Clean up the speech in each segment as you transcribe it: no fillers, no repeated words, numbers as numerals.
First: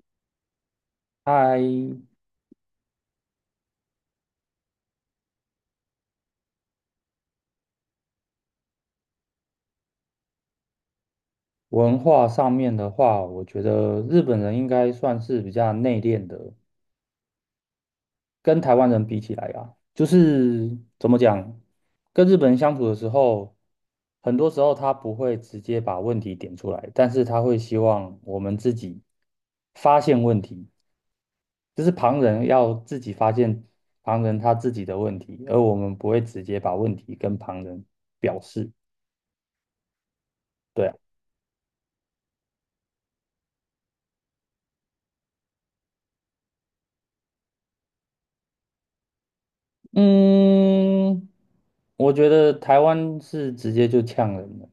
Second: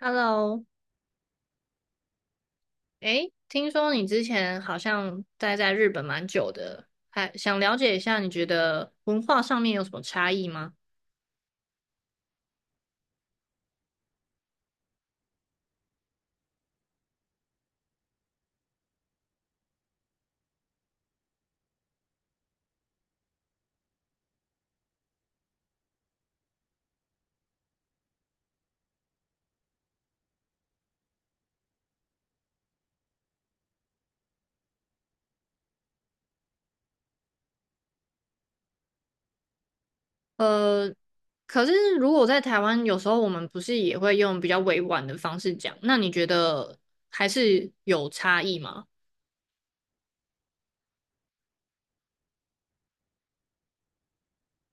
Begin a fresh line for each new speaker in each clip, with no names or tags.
Hello，
在
诶，听说你之前好像待在日本蛮久的，还想了解一下，你觉得文化上面有什么差异吗？
文化上面的话，我觉得日本人应该算是比较内敛的，跟台湾人比起来啊，就是怎么讲，跟日本人相处的时候，很多时候他不会直接把问题点出来，但是他会希望我们自己发现问题，就是旁人要自己发现旁人他自己的问题，而我们不会直接把问题跟旁人表示。对
呃，
啊。
可是如果在台湾，有时候我们不是也会用比较委婉的方式讲，那你觉得还是有差异吗？
嗯，我觉得台湾是直接就呛人的，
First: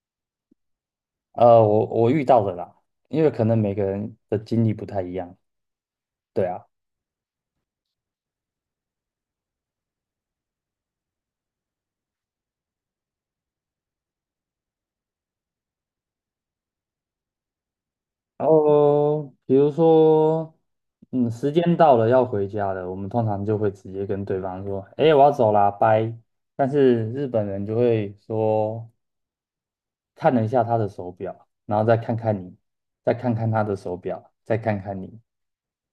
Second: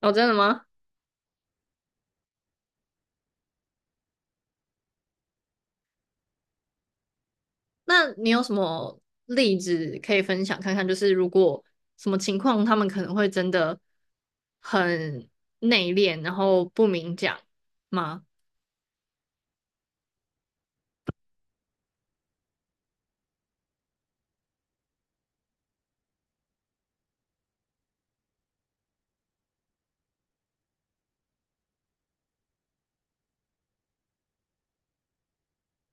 哦，真的吗？
我遇到的啦，因为可能每个人的经历不太一样，对啊。
那你有什么例子可以分享看看？就是如果什么情况，他们可能会真的很内敛，然后不明讲吗？
然后比如说，嗯，时间到了要回家了，我们通常就会直接跟对方说，哎，我要走啦，拜。但是日本人就会说，看了一下他的手表，然后再看看你，再看看他的手表，再看看你，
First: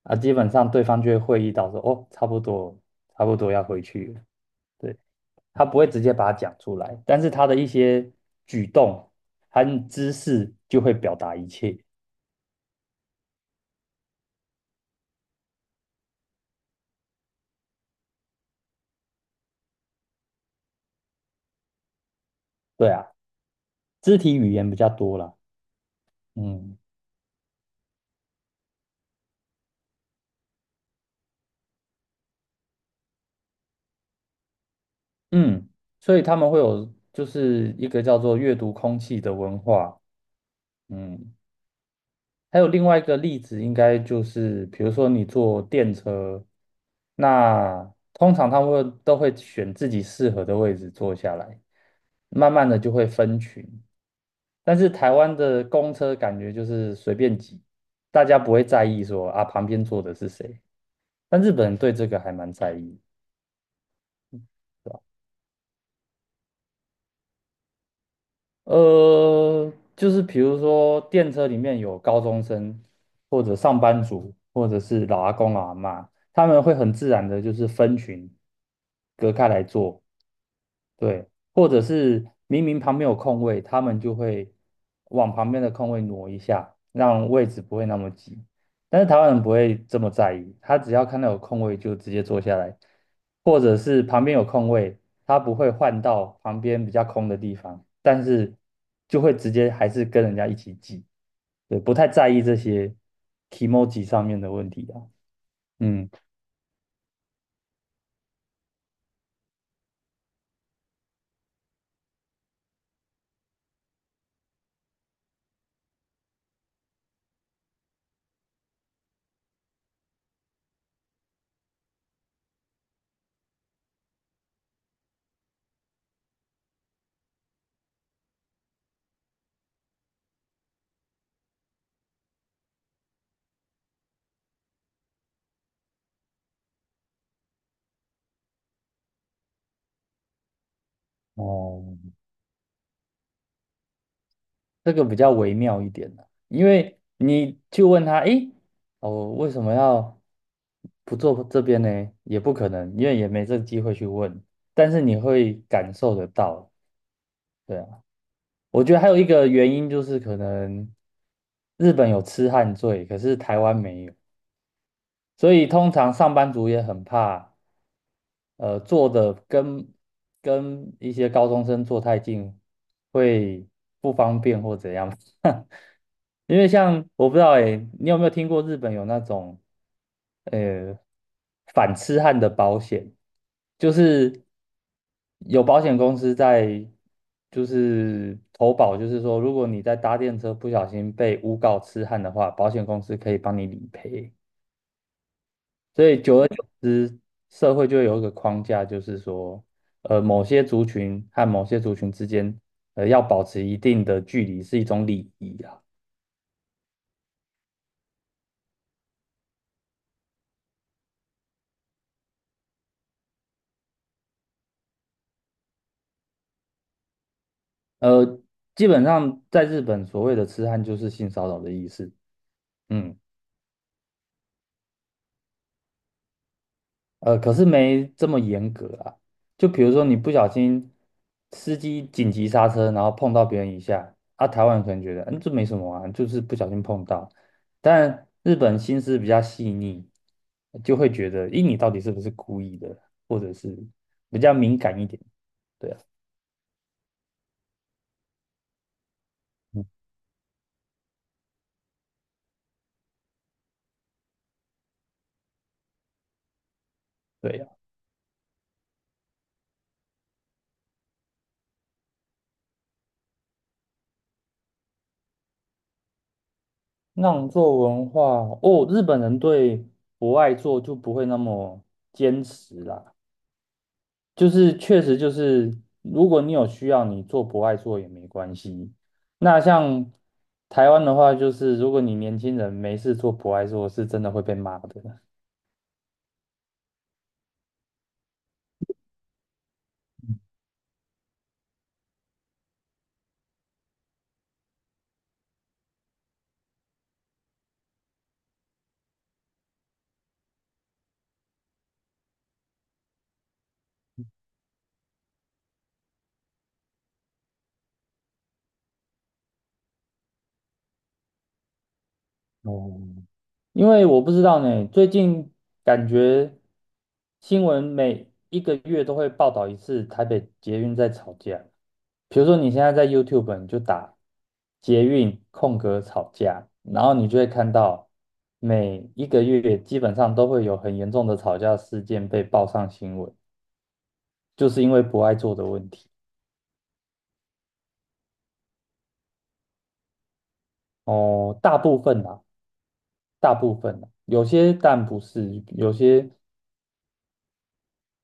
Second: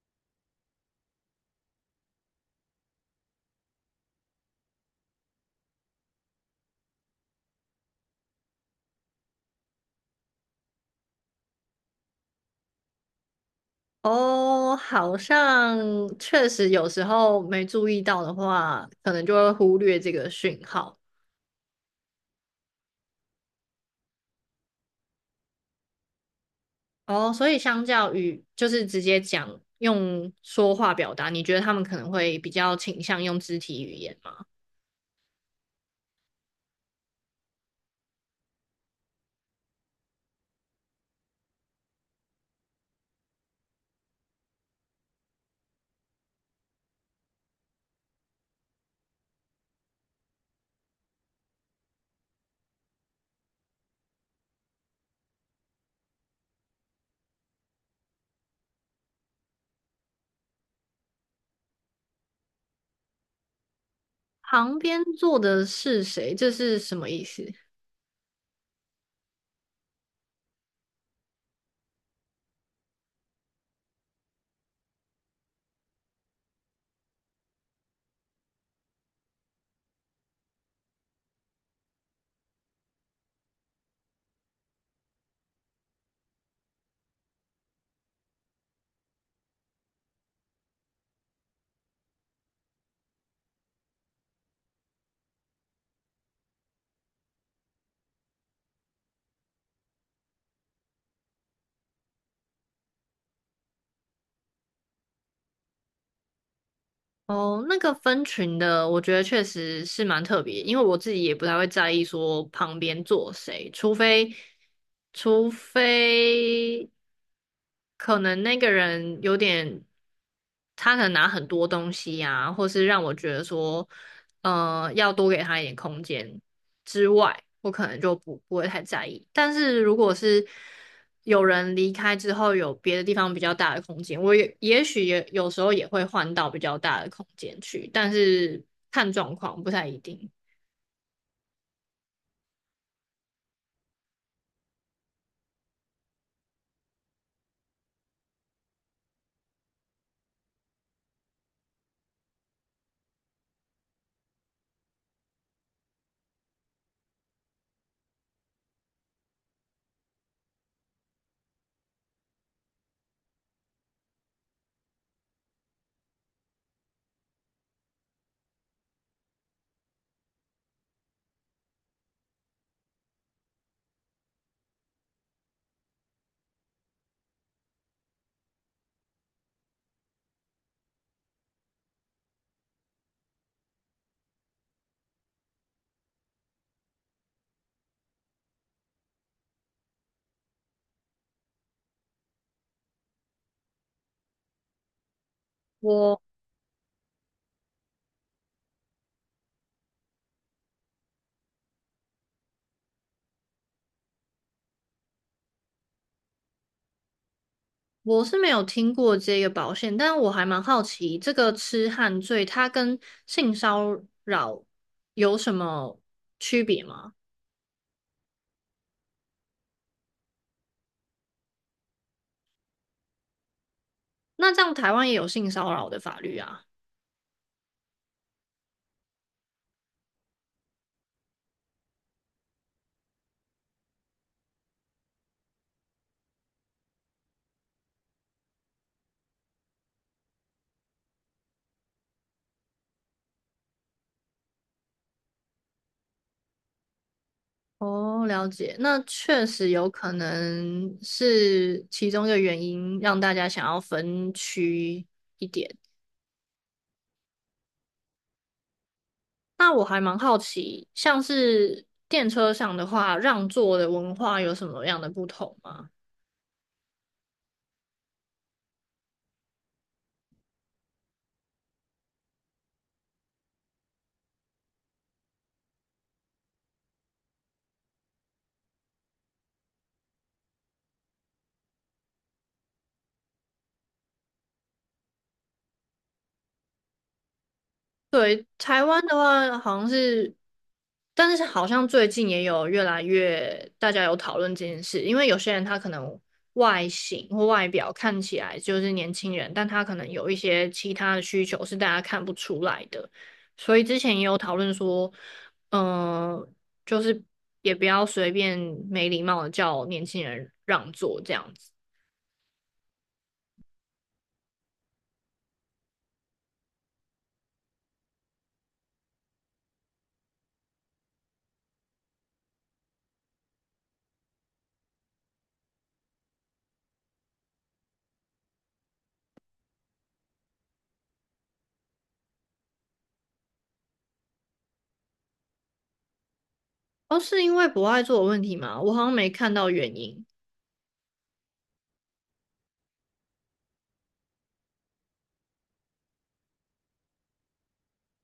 啊，基本上对方就会会意到说，哦，差不多，差不多要回去了。对，他不会直接把它讲出来，但是他的一些举动和姿势就会表达一切。
哦，好像确实有时候没注意到的话，可能就会忽略这个讯号。
对啊，肢体语言比较多了。嗯
哦，所以相较于就是直接讲用说话表达，你觉得他们可能会比较倾向用肢体语言吗？
嗯，所以他们会有就是一个叫做阅读空气的文化。嗯，还有另外一个例子，应该就是比如说你坐电车，那通常他们会都会选自己适合的位置坐下来，慢慢的就会分群。但是台湾的公车感觉就是随便挤，大家不会在意说啊旁边坐的是谁，但日本人对这个还蛮在意。
旁
是吧？
边坐的是谁？这是什么意思？
就是比如说电车里面有高中生，或者上班族，或者是老阿公老阿妈，他们会很自然的就是分群隔开来坐。对，或者是明明旁边有空位，他们就会往旁边的空位挪一下，让位置不会那么挤。但是台湾人不会这么在意，他只要看到有空位就直接坐下来，或者是旁边有空位，他不会换到旁边比较空的地方，但是就会直接还是跟人家一起挤，对，不太在意这些 emoji 上面的问题啊。嗯，
哦，那个分群的，我觉得确实是蛮特别，因为我自己也不太会在意说旁边坐谁，除非，除非可能那个人有点，他可能拿很多东西呀、或是让我觉得说，呃，要多给他一点空间。之外，我可能就不会太在意。但是如果是有人离开之后，有别的地方比较大的空间，我也也许也有时候也会换到比较大的空间去，但是看状况不太一定。
哦，这个比较微妙一点呢，因为你去问他，诶，哦，为什么要不做这边呢？也不可能，因为也没这个机会去问，但是你会感受得到，对啊。我觉得还有一个原因就是可能日本有痴汉罪，可是台湾没有，所以通常上班族也很怕。坐的跟一些高中生坐太近会不方便或怎样？因为像我不知道诶，你有没有听过日本有那种呃反痴汉的保险？就是有保险公司在就是投保，就是说如果你在搭电车不小心被诬告痴汉的话，保险公司可以帮你理赔。所
我
以久而久之，社会就会有一个框架，就是说，某些族群和某些族群之间，要保持一定的距离是一种礼仪啊。
我是没有听过这个保险，但我还蛮好奇，这个痴汉罪它跟性骚扰有什么区别吗？
呃，基本上在日本，所谓的痴汉就是性骚扰的意思。嗯。
那这样台湾也有性骚扰的法律啊？
可是没这么严格啊。就比如说你不小心司机紧急刹车，然后碰到别人一下，啊，台湾人可能觉得，嗯，这没什么啊，就是不小心碰到。但日本心思比较细腻，就会觉得，咦，你到底是不是故意的，或者是比较敏感一点。对啊，
哦，了解，那确实
嗯，
有可能是其中一个原因，让大家想要分区。
对呀，
那我还蛮好奇，像是电车上的话，让座的文化有什么样的不同吗？
让座文化哦，日本人对不爱做就不会那么坚持啦。就是确实就是，如果你有需要，你做不爱做也没关系。那像台湾的话，就是如果你年轻人没事做不爱做，是真的会被骂的。
对，台湾的话好像是，但是好像最近也有越来越大家有讨论这件事，因为有些人他可能外形或外表看起来就是年轻人，但他可能有一些其他的需求是大家看不出来的，所以之前也有讨论说，嗯、就是也不要随便没礼貌的叫年轻人让座这样子。
哦，因为我不知道呢，最近感觉新闻每一个月都会报道一次台北捷运在吵架。比如说你现在在 YouTube，你就打捷运空格吵架，然后你就会看到每一个月基本上都会有很严重的吵架事件被报上新闻，就是因为不爱做的问题。
哦，是因为不爱做的问题吗？我好像没看到原因。
哦，大部分啦，大部分啦，有些但不是，有些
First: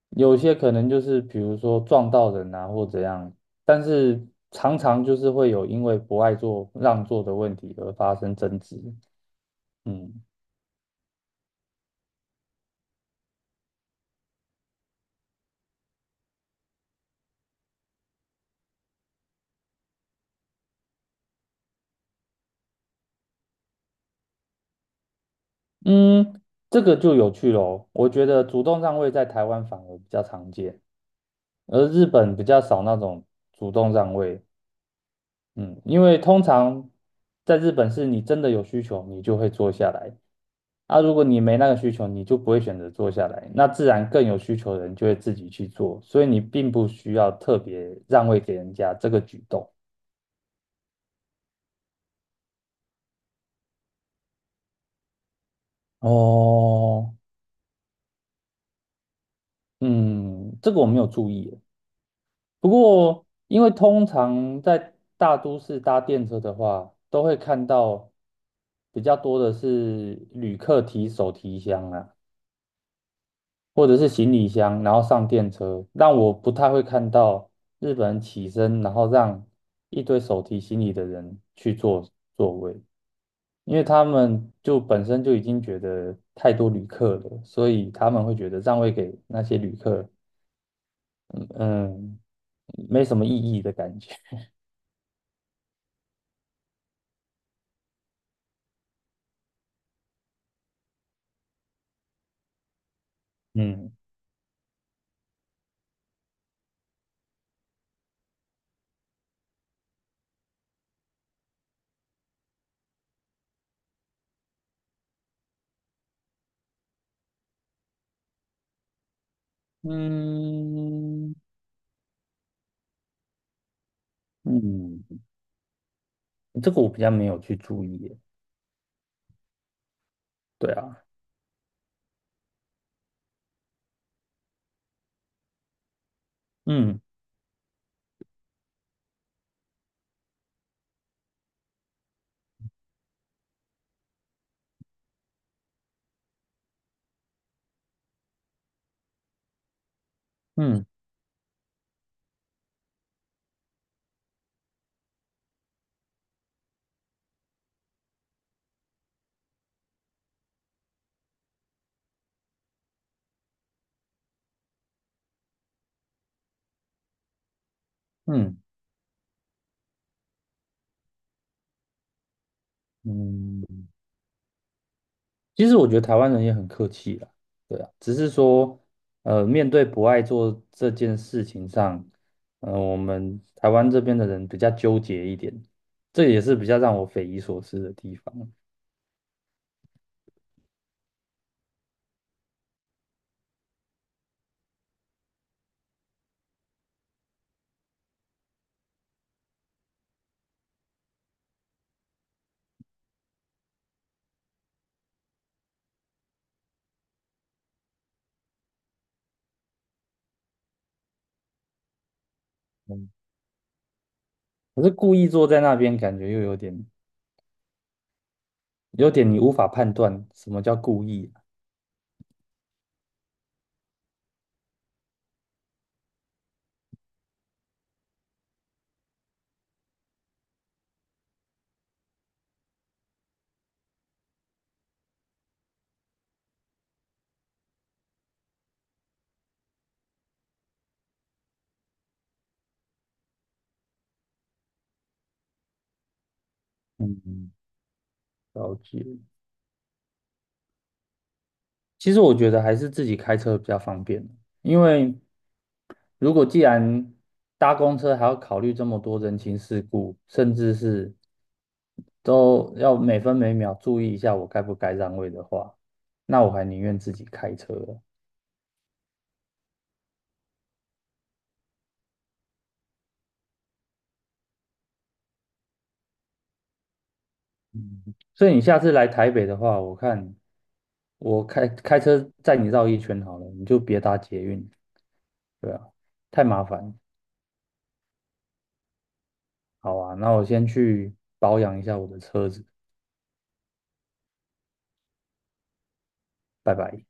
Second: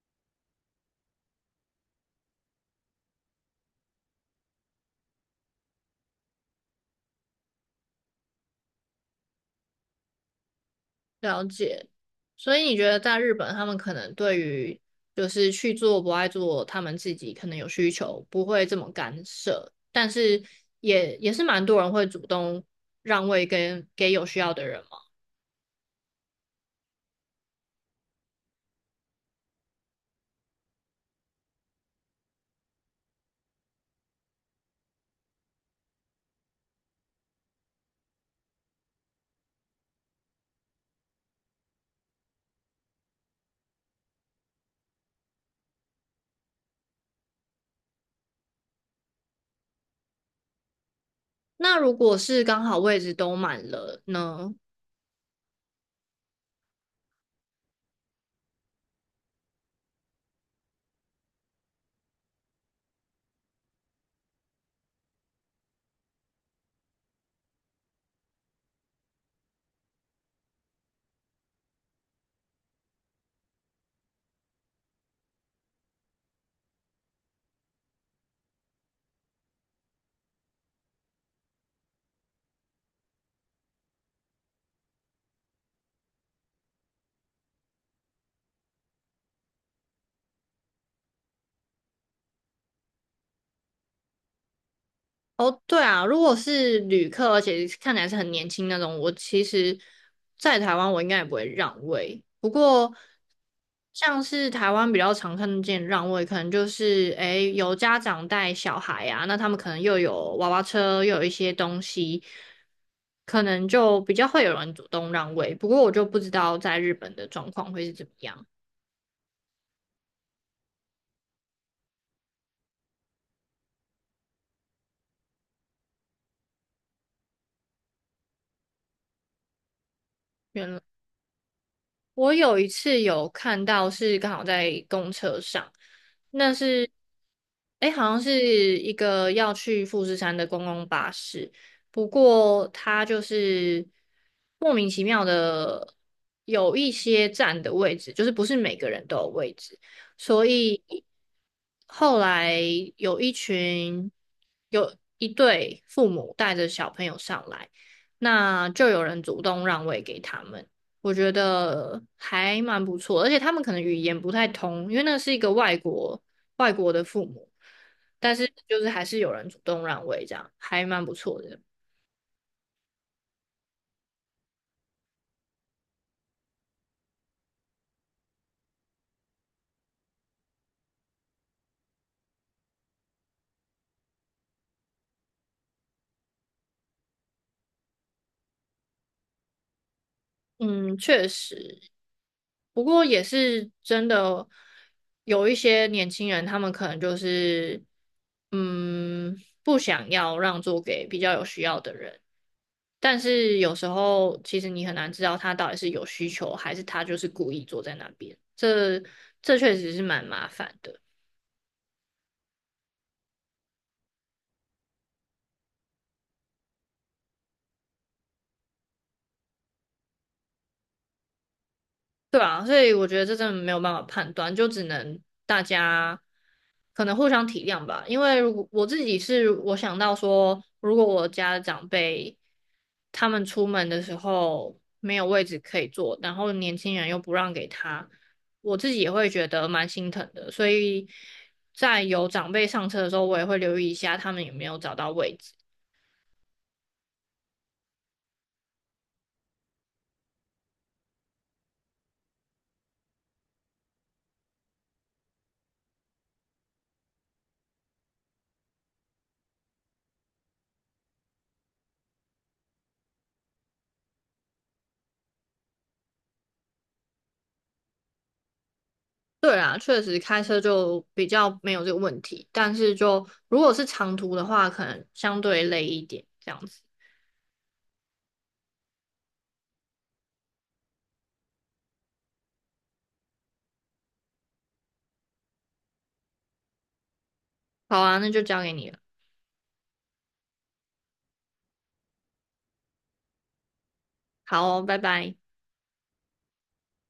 有些可能就是比如说撞到人啊或怎样，但是常常就是会有因为不爱做让座的问题而发生争执。嗯。
了解，所以你觉得在日本，他们可能对于就是去做不爱做，他们自己可能有需求，不会这么干涉，但是也也是蛮多人会主动让位跟给有需要的人嘛。
嗯，这个就有趣喽。我觉得主动让位在台湾反而比较常见，而日本比较少那种主动让位。嗯，因为通常在日本是你真的有需求，你就会坐下来。啊，如果你没那个需求，你就不会选择坐下来，那自然更有需求的人就会自己去做，所以你并不需要特别让位给人家这个举动。
那如果是刚好位置都满了呢？
哦，嗯，这个我没有注意耶，不过，因为通常在大都市搭电车的话，都会看到比较多的是旅客提手提箱啊，或者是行李箱，然后上电车，让我不太会看到日本人起身，然后让一堆手提行李的人去坐座位，因为他们就本身就已经觉得太多旅客了，所以他们会觉得让位给那些旅客，嗯，没什么意义的感觉，
哦，对啊，如果是旅客，而且看起来是很年轻那种，我其实，在台湾我应该也不会让位。不过，
嗯。
像是台湾比较常看见让位，可能就是诶有家长带小孩啊，那他们可能又有娃娃车，又有一些东西，可能就比较会有人主动让位。不过我就不知道在日本的状况会是怎么样。
嗯嗯，这个我比较没有去注意耶。
原
对
来
啊，
我有一次有看到是刚好在公车上，那是，
嗯
哎，好像是一个要去富士山的公共巴士，不过它就是莫名其妙的有一些站的位置，就是不是每个人都有位置，所以
嗯
后来有一群有一对父母带着小朋友上来，那就有人主动让位给他们。我觉得还蛮不错，而且他们可能语言不太通，因为那是一个外国外国的父母，但是
嗯
就是还是有人主动让位，这样还蛮不错的。
嗯，其实我觉得台湾人也很客气啦。对啊，只是说，面对不爱做这件事情上，我们台湾这边的人比较纠结一点，这也是比较让我匪夷所思的地方。
嗯，确实，不过也是真的有一些年轻人，他们可能就是嗯不想要让座给比较有需要的人。但是有时候其实你很难知道他到底是有需求，还是他就是故意坐在那边。这确实是蛮麻烦的。
嗯，可是故意坐在那边，感觉又有点你无法判断什么叫故意啊。
对啊，所以我觉得这真的没有办法判断，就只能大家可能互相体谅吧。因为如果我自己是我想到说，如果我家的长辈他们出门的时候没有位置可以坐，然后年轻人又不让给他，我自己也会觉得蛮心疼的。所以在有长辈上车的时候，我也会留意一下他们有没有找到位置。
嗯，了解。其实我觉得还是自己开车比较方便，因为如果既然搭公车还要考虑这么多人情世故，甚至是都要每分每秒注意一下我该不该让位的话，那我还宁愿自己开车了。
对啊，确实开车就比较没有这个问题，但是就如果是长途的话，可能相对累一点这样子。
嗯，所以你下次来台北的话，我看我开车载你绕一圈好了，你就别搭捷运，对啊，太麻烦。
好啊，那就交给你了。
好啊，那我先去保养一下我的车子，
好哦，拜拜。
拜拜。